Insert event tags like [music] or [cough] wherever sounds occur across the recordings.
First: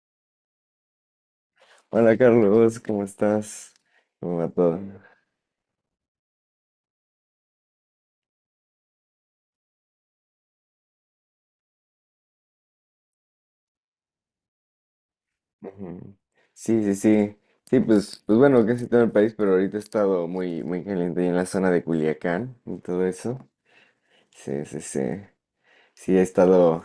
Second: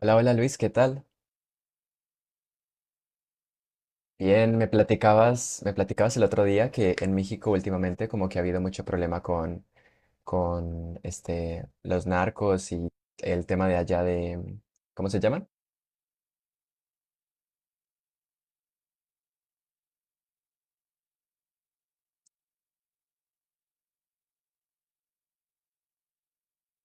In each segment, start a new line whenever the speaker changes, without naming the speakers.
Hola, hola Luis, ¿qué tal?
Hola Carlos, ¿cómo estás? ¿Cómo va
Bien, me
todo?
platicabas, me platicabas el otro día que en México últimamente como que ha habido mucho problema con los narcos y el tema de allá de, ¿cómo se llaman?
Ujú. Sí, sí, sí. Sí, pues, pues bueno, casi todo el país, pero ahorita he estado muy, muy caliente ahí en la zona de Culiacán y todo eso. Sí, sí, sí. Sí,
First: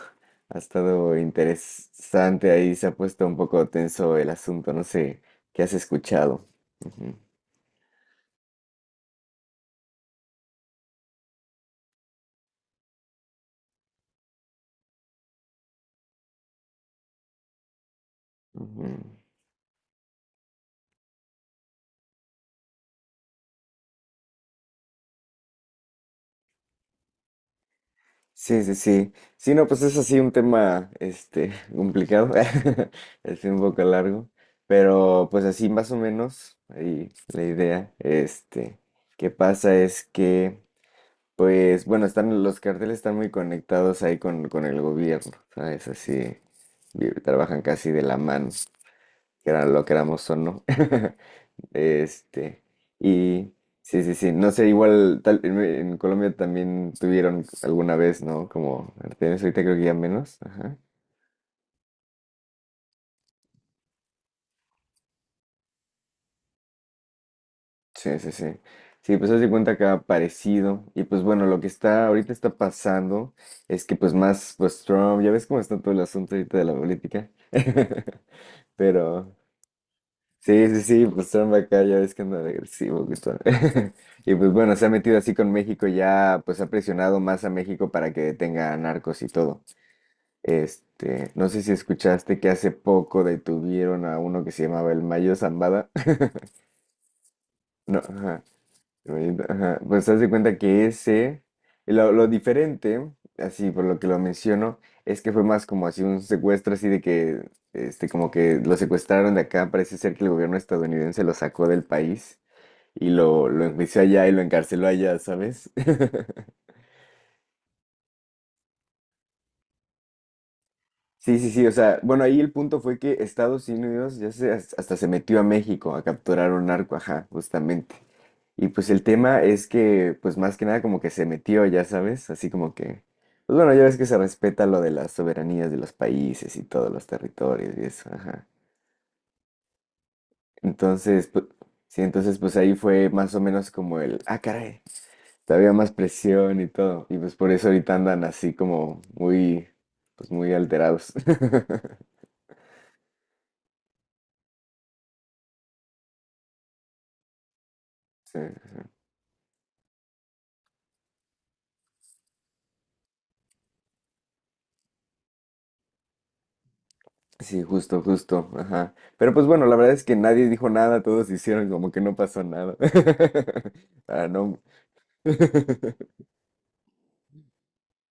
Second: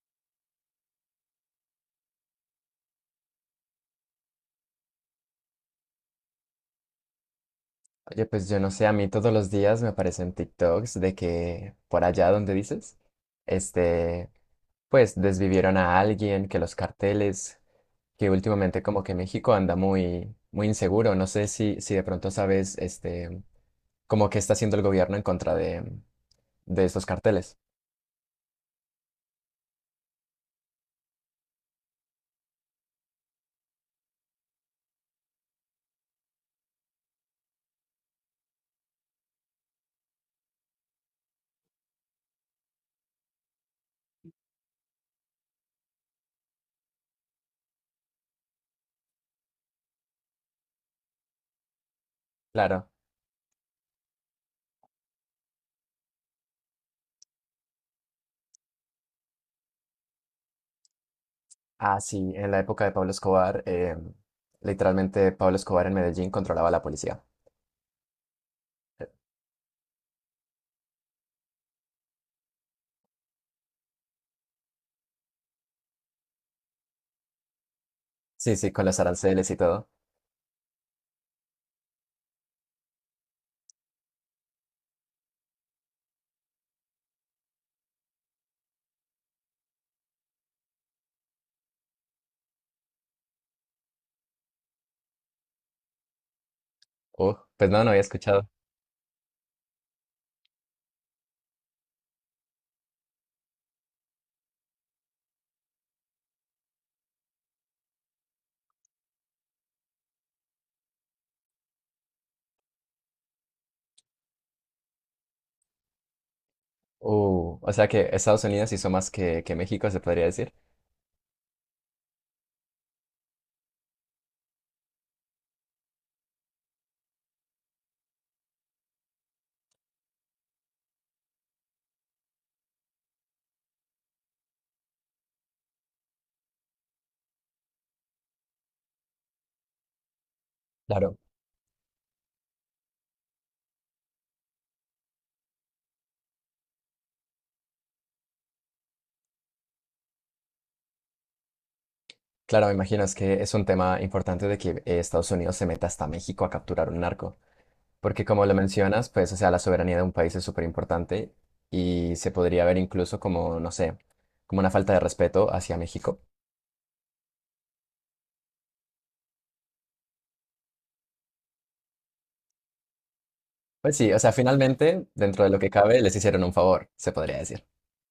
ha estado interesante ahí, se ha puesto un poco tenso el asunto, no sé qué has escuchado. Ujú,
Oye, pues yo no sé, a mí todos los días me aparecen TikToks de que por allá donde dices, este, pues desvivieron a alguien, que los carteles, que últimamente
ujú.
como que México anda muy, muy inseguro. No sé si de pronto sabes, como que está haciendo el gobierno en contra de estos carteles.
Sí, sí, sí. Sí, no, pues es así un tema, [laughs] complicado, [laughs] es un poco largo, pero pues así más o menos, ahí la idea, que pasa es que, pues, bueno, están, los carteles están muy conectados ahí con el gobierno, ¿sabes? Así, trabajan casi de la mano, que era lo queramos o no. [laughs] Este,
Claro.
y sí, sí, sí, no sé, igual tal, en Colombia también tuvieron alguna vez, ¿no? Como Artemisa, ahorita creo que ya menos. Ajá.
Ah, sí, en la época de Pablo Escobar, literalmente Pablo Escobar en Medellín controlaba a la policía.
Sí, sí, sí. Sí, pues haz de cuenta que ha parecido. Y pues bueno, lo que está ahorita está pasando es que pues más, pues Trump, ya ves cómo está todo el asunto ahorita de la política. [laughs]
Sí, sí, con los
Pero,
aranceles y todo.
sí, sí, sí, pues Trump acá ya ves que anda de agresivo, Gustavo. [laughs] Y pues bueno, se ha metido así con México, ya pues ha presionado más a México para que detenga a narcos y todo. No sé si escuchaste que hace poco detuvieron a uno que se llamaba el Mayo Zambada. [laughs]
Pues no, no había
No, ajá,
escuchado.
ajá, pues haz de cuenta que ese, y lo diferente, así por lo que lo menciono, es que fue más como así un secuestro, así de que, como que lo secuestraron de acá, parece ser que el gobierno estadounidense lo sacó del país y lo enjuició allá y lo encarceló allá, ¿sabes? [laughs]
O sea que Estados Unidos hizo más que México, se podría decir.
Sí, sí, sí, o sea, bueno, ahí el punto fue que Estados Unidos ya se, hasta se metió a México a capturar un narco, ajá, justamente. Y pues el tema es que, pues más que nada como que se metió, ya sabes, así como que, pues bueno, ya ves que se respeta lo de las soberanías de los países y todos los territorios y eso, ajá.
Claro,
Entonces, pues, sí, entonces pues ahí fue más o menos como el, ah, caray. Había más presión y todo. Y pues por eso ahorita andan así como muy, pues muy alterados. [laughs]
claro, me imagino, es que es un tema importante de que Estados Unidos se meta hasta México a capturar un narco. Porque
Sí,
como lo mencionas, pues, o sea, la soberanía de un país es súper importante y se podría ver incluso como, no sé, como una falta de respeto hacia México.
sí, justo, justo, ajá. Pero pues bueno, la verdad es que nadie dijo nada, todos hicieron como que no pasó nada.
Pues
[laughs]
sí, o
Para
sea,
no.
finalmente, dentro de lo que cabe,
[laughs]
les hicieron un favor, se podría decir.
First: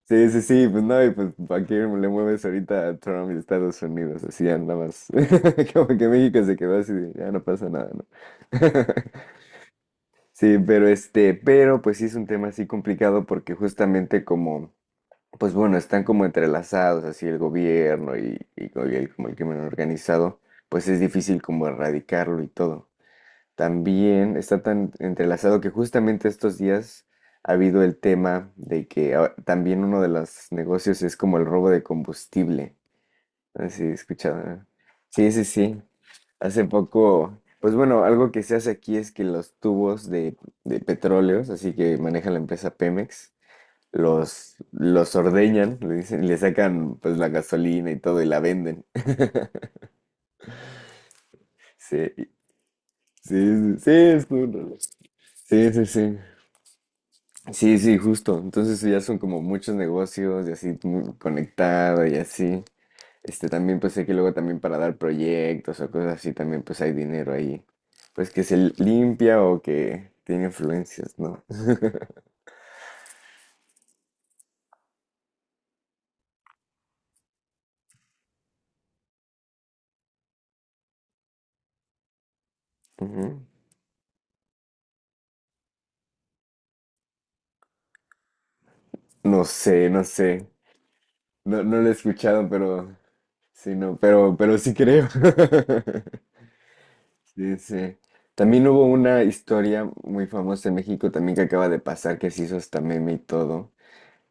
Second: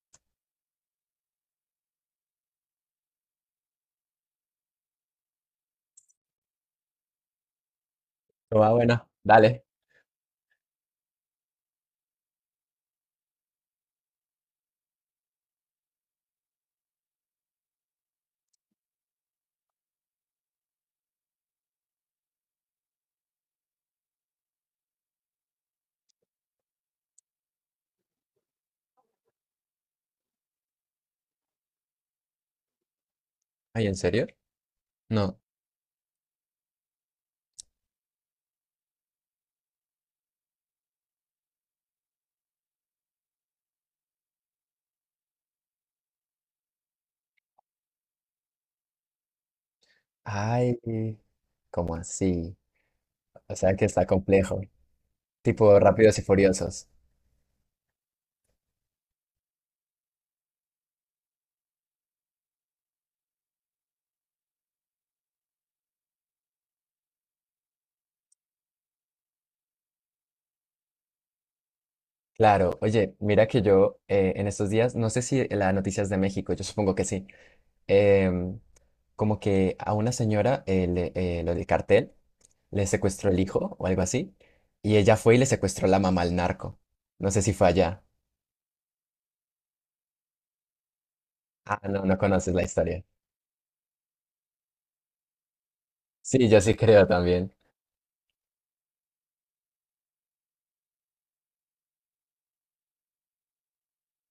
Sí, sí, sí, pues no, y pues ¿para qué le mueves ahorita a Trump y Estados Unidos? Así ya nada más. [laughs] Como que México se quedó así, de, ya no pasa nada, ¿no?
Pero va, bueno,
[laughs]
dale.
Sí, pero pero pues sí es un tema así complicado porque justamente como pues bueno, están como entrelazados, así el gobierno y, y el, como el crimen organizado, pues es difícil como erradicarlo y todo. También está tan entrelazado que justamente estos días ha habido el tema de que ah, también uno de los negocios es como el robo de combustible. Así
Ay,
he
¿en serio?
escuchado, ¿no? Sí,
No.
sí, sí. Hace poco, pues bueno, algo que se hace aquí es que los tubos de petróleos, así que maneja la empresa Pemex, los ordeñan, le dicen, le sacan pues la gasolina y todo y la venden. [laughs]
Ay, ¿cómo
Sí,
así? O sea,
sí,
que
sí,
está complejo.
sí,
Tipo
sí,
Rápidos
sí.
y Furiosos.
Sí, sí, justo. Entonces ya son como muchos negocios y así muy conectado y así. También pues sé que luego también para dar proyectos o cosas así también pues hay dinero ahí. Pues que se limpia o que tiene influencias, ¿no?
Claro, oye, mira que yo en estos días, no sé si la noticias de México, yo supongo que sí. em, Como que a una señora, lo del cartel, le
[laughs]
secuestró el
Ujú.
hijo o algo así, y ella fue y le secuestró la mamá al narco. No sé si fue allá.
No sé, no sé. No, no
Ah,
lo he
no, no
escuchado,
conoces la
pero
historia.
sí, no, pero sí creo. [laughs]
Sí, yo sí creo también.
Sí, sí. También hubo una historia muy famosa en México también que acaba de pasar, que se hizo hasta meme y todo.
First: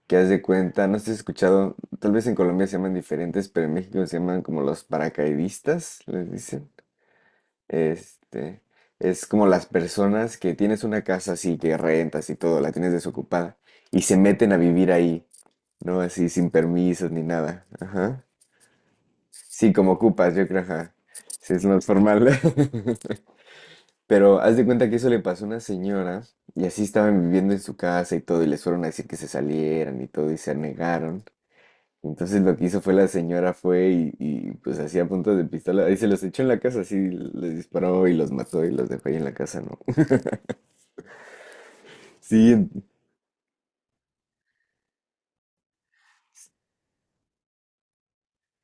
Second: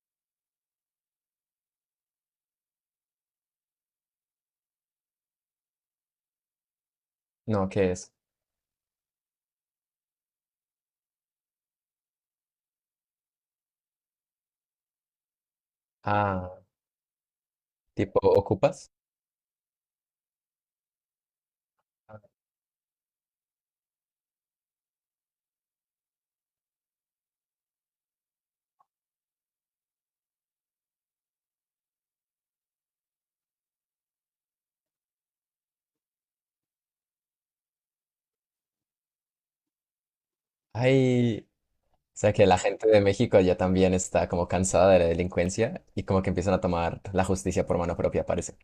Que haz de cuenta, no sé si has escuchado, tal vez en Colombia se llaman diferentes, pero en México se llaman como los paracaidistas, les dicen.
No, ¿qué es?
Este, es como las personas que tienes una casa así, que rentas y todo, la tienes desocupada, y se meten a vivir ahí, ¿no? Así sin
Ah,
permisos ni nada.
tipo,
Ajá.
¿ocupas?
Sí, como ocupas, yo creo, ajá. Sí, es más formal. [laughs] Pero haz de cuenta que eso le pasó a una señora y así estaban viviendo en su casa y todo y les fueron a decir que se salieran y todo y se negaron. Entonces lo que hizo fue la señora fue pues hacía puntos de pistola y se los echó en la casa, así les disparó y los mató y los dejó ahí en la casa, ¿no?
Ay, o
[laughs]
sea que la
Sí,
gente de México ya también está como cansada de la delincuencia y como que empiezan a tomar la justicia por mano propia, parece.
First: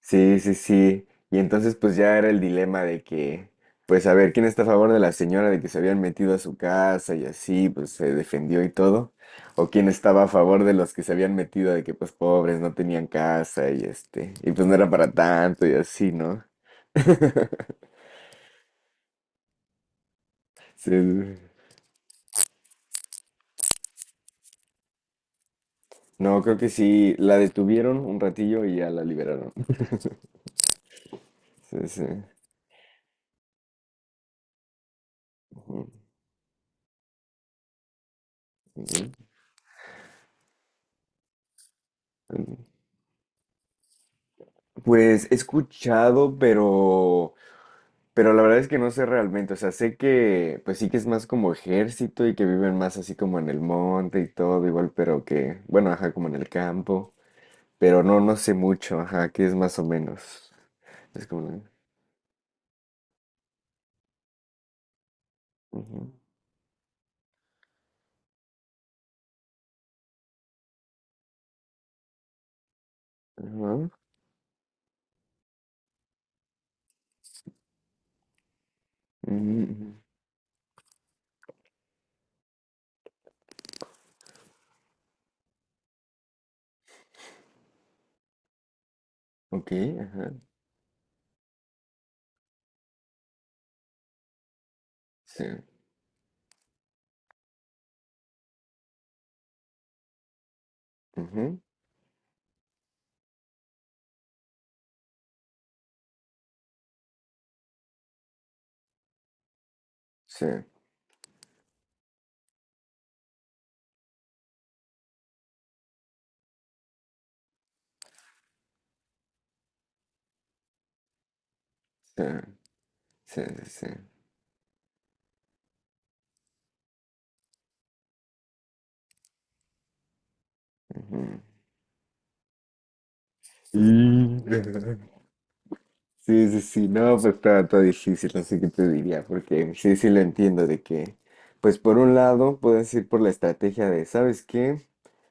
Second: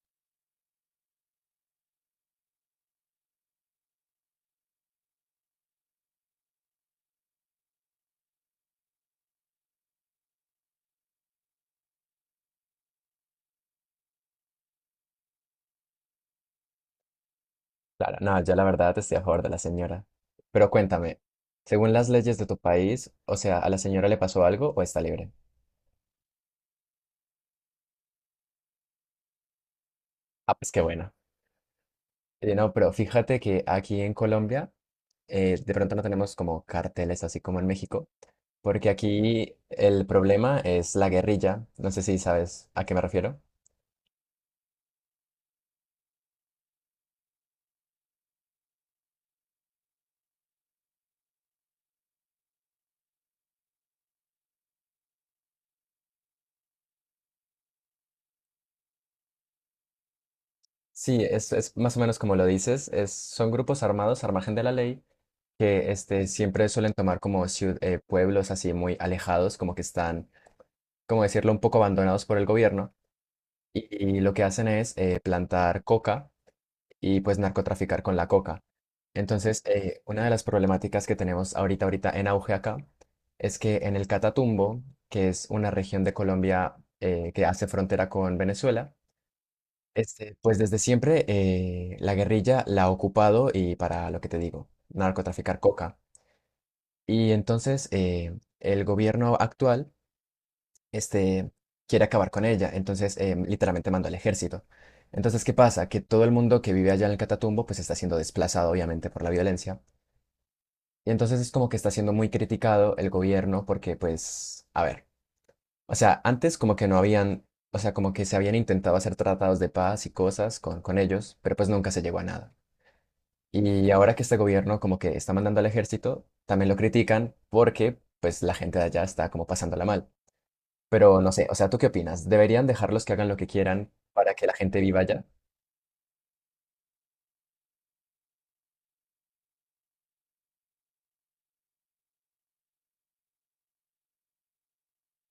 sí, sí, sí. Y entonces pues ya era el dilema de que, pues a ver, ¿quién está a favor de la señora de que se habían metido a su casa y así, pues se defendió y todo? ¿O quién estaba a favor de los que se habían metido de que pues pobres no tenían casa y y pues no era para tanto y así, ¿no? [laughs]
Claro, no, yo la verdad estoy a favor de la señora. Pero
Sí,
cuéntame,
sí.
según las leyes de tu país, o sea, ¿a la señora le pasó algo o está libre?
No, creo que sí, la detuvieron un ratillo y ya la liberaron.
Ah, pues qué bueno.
Sí, sí.
No, pero fíjate que aquí en Colombia, de
Ujú,
pronto no tenemos como carteles así como en México, porque
ujú.
aquí el problema es la guerrilla. No sé si sabes a qué me refiero.
Pues he escuchado, pero... Pero la verdad es que no sé realmente, o sea, sé que pues sí que es más como ejército y que viven más así como en el monte y todo, igual, pero que, bueno, ajá, como en el campo, pero no, no sé mucho, ajá, que es más o menos.
Sí,
Es como...
es más o menos como lo dices, es, son grupos armados al margen de la ley que
Ujú,
siempre suelen tomar como pueblos así muy alejados, como que están como decirlo, un poco abandonados por el gobierno y,
ajá,
y lo que hacen es plantar coca y pues narcotraficar con la coca. Entonces,
ujú, ujú,
una de las problemáticas que tenemos ahorita, ahorita en auge acá, es que en el Catatumbo, que es una región de Colombia que hace frontera con Venezuela,
ok, ajá,
pues desde siempre la guerrilla la ha ocupado y para lo que te digo,
sí,
narcotraficar coca. Y entonces el gobierno actual este,
ujú,
quiere acabar con ella, entonces literalmente mandó al ejército. Entonces, ¿qué pasa? Que todo el mundo que vive allá en el Catatumbo pues está siendo desplazado obviamente por la violencia.
sí,
Y entonces es como que está siendo muy criticado el gobierno porque pues, a ver, o sea, antes como que no habían, o sea, como que se habían intentado hacer tratados de paz y cosas con ellos, pero pues nunca se llegó a
sí,
nada.
sí, sí, sí,
Y ahora que este gobierno como que está mandando al ejército, también lo critican porque pues la gente de allá está como pasándola mal. Pero no
ujú.
sé, o sea, ¿tú qué opinas? ¿Deberían dejarlos que hagan lo que
Sí.
quieran para que la gente viva
[laughs]
allá?
Sí, sí, sí, no, pues está, está difícil, no sé qué te diría, porque sí, sí lo entiendo de que, pues por un lado puedes ir por la estrategia de, ¿sabes qué?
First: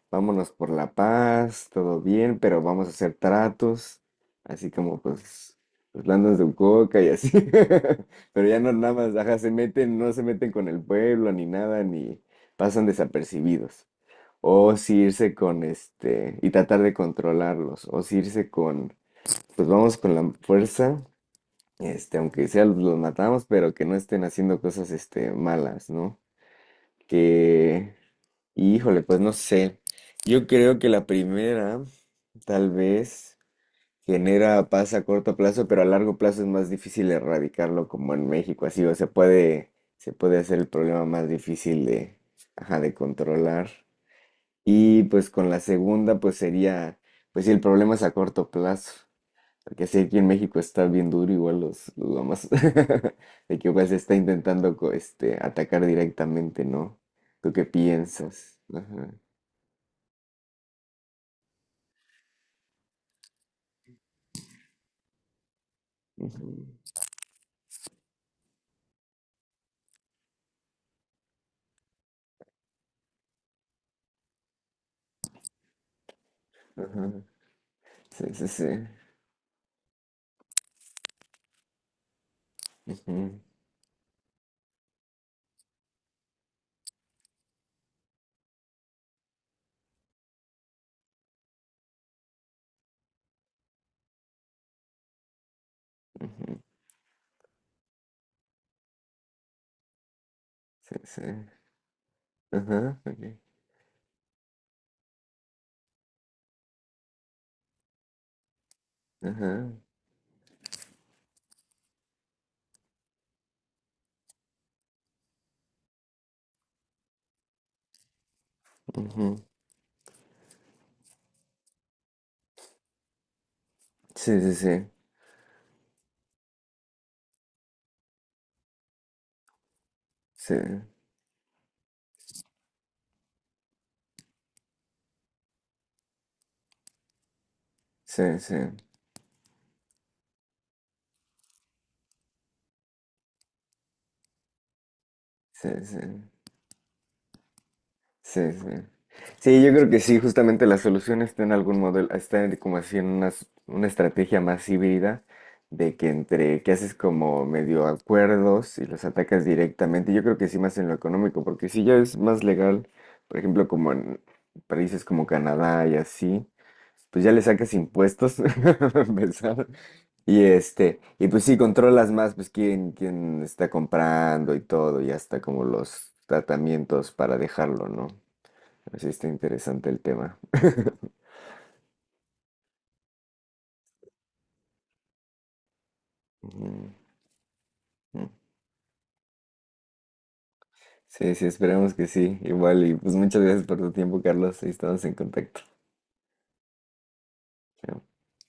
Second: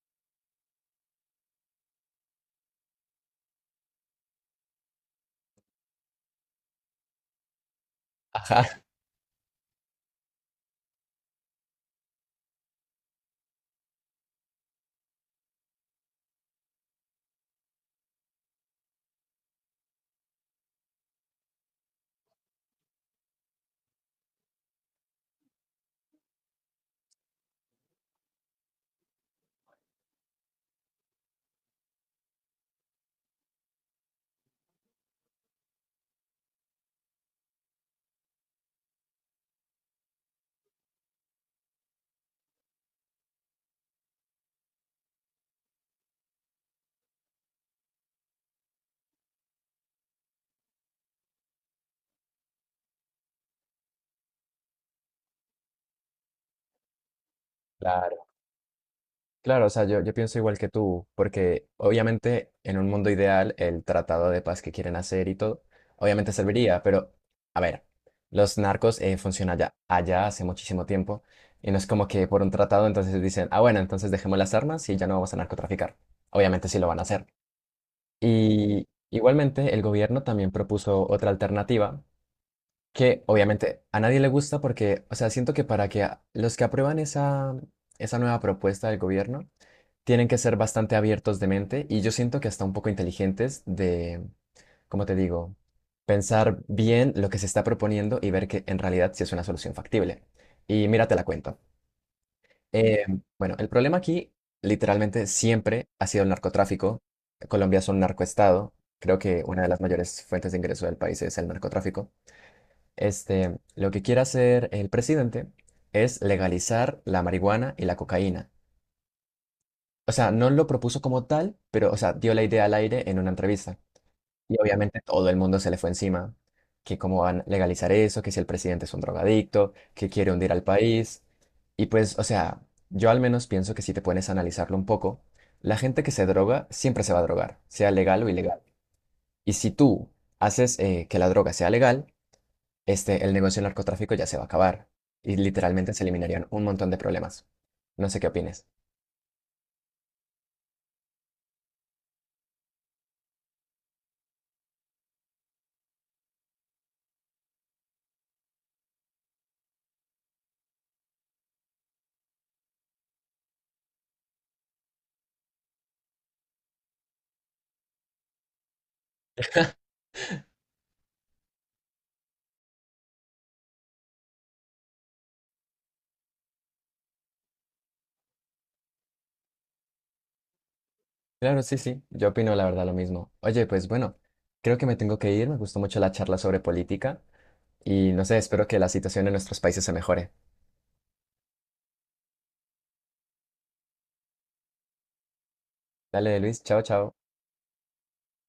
Vámonos por la paz, todo bien, pero vamos a hacer tratos, así como pues los landas de coca y así, [laughs] pero ya
Ajá,
no
[laughs]
nada más, ajá, se meten, no se meten con el pueblo ni nada, ni pasan desapercibidos, o si irse con y tratar de controlarlos, o si irse con... Pues vamos con la fuerza, aunque sea los matamos, pero que no estén haciendo cosas, malas, ¿no? Que, híjole, pues no sé. Yo creo que la primera, tal vez, genera paz a corto plazo, pero a largo plazo es más difícil erradicarlo como en México, así, o se puede hacer el problema más difícil de, ajá, de controlar. Y pues con la segunda, pues sería, pues si el problema es a corto plazo. Porque sí, aquí en México está bien duro igual los lamas. [laughs] De que pues está intentando atacar directamente, ¿no? ¿Tú qué
claro.
piensas? Ajá,
Claro, o sea, yo pienso igual que tú, porque obviamente en un mundo ideal el tratado de paz que quieren hacer y todo, obviamente
ujú,
serviría, pero a ver, los narcos funcionan allá, allá hace muchísimo tiempo, y no es como que por un tratado entonces dicen, ah, bueno, entonces dejemos las armas y ya no vamos a narcotraficar. Obviamente sí lo van a
ajá,
hacer.
sí, sí, sí,
Y igualmente el gobierno también propuso otra alternativa que
ujú,
obviamente a nadie le gusta porque, o sea, siento que para que los que aprueban esa nueva propuesta del gobierno tienen que ser bastante abiertos de mente y yo siento que hasta un poco inteligentes de, como te digo?
ujú,
Pensar bien lo que se está proponiendo y ver que en realidad sí es una solución factible. Y
sí,
mira, te
sí,
la cuento.
ajá,
Eh,
ok,
bueno, el problema aquí literalmente siempre ha sido el narcotráfico. Colombia es un narcoestado. Creo que una de
ajá,
las mayores fuentes de ingreso del país es el narcotráfico. Lo que quiere hacer el presidente es legalizar la marihuana y la cocaína.
ujú,
O sea, no lo propuso como tal, pero, o sea, dio la idea al aire en una entrevista.
sí, sí,
Y
sí,
obviamente todo el mundo se le fue encima, que cómo van a legalizar eso, que si el presidente es un drogadicto, que quiere hundir al país. Y pues, o sea, yo al menos pienso que si te pones a analizarlo un poco, la gente que se droga siempre se va a drogar, sea legal
sí,
o
sí,
ilegal. Y si tú haces que la droga sea legal, el negocio del narcotráfico ya se va a acabar y
sí, sí,
literalmente
sí,
se eliminarían un montón de problemas. No sé qué
sí,
opines.
sí. Sí, yo creo que sí, justamente la solución está en algún modelo, está en como así en una, una estrategia más híbrida de que entre que haces como medio acuerdos y los atacas directamente. Yo creo que sí más en lo económico, porque si ya es más legal, por ejemplo, como en países como Canadá y así, pues ya le sacas impuestos [laughs] para empezar. Y y pues sí, controlas más, pues quién, quién está comprando y todo, y hasta como los tratamientos para dejarlo, ¿no? Así está interesante el tema. [laughs]
Claro, sí, sí, yo opino la verdad lo mismo. Oye, pues bueno, creo que me tengo que ir, me gustó mucho la charla sobre
Ujú,
política y no
ujú.
sé, espero que la situación en nuestros países se mejore.
Sí, sí, esperemos que sí. Igual, y pues muchas gracias por tu tiempo, Carlos. Ahí estamos en contacto.
Dale, Luis, chao, chao.
Chao.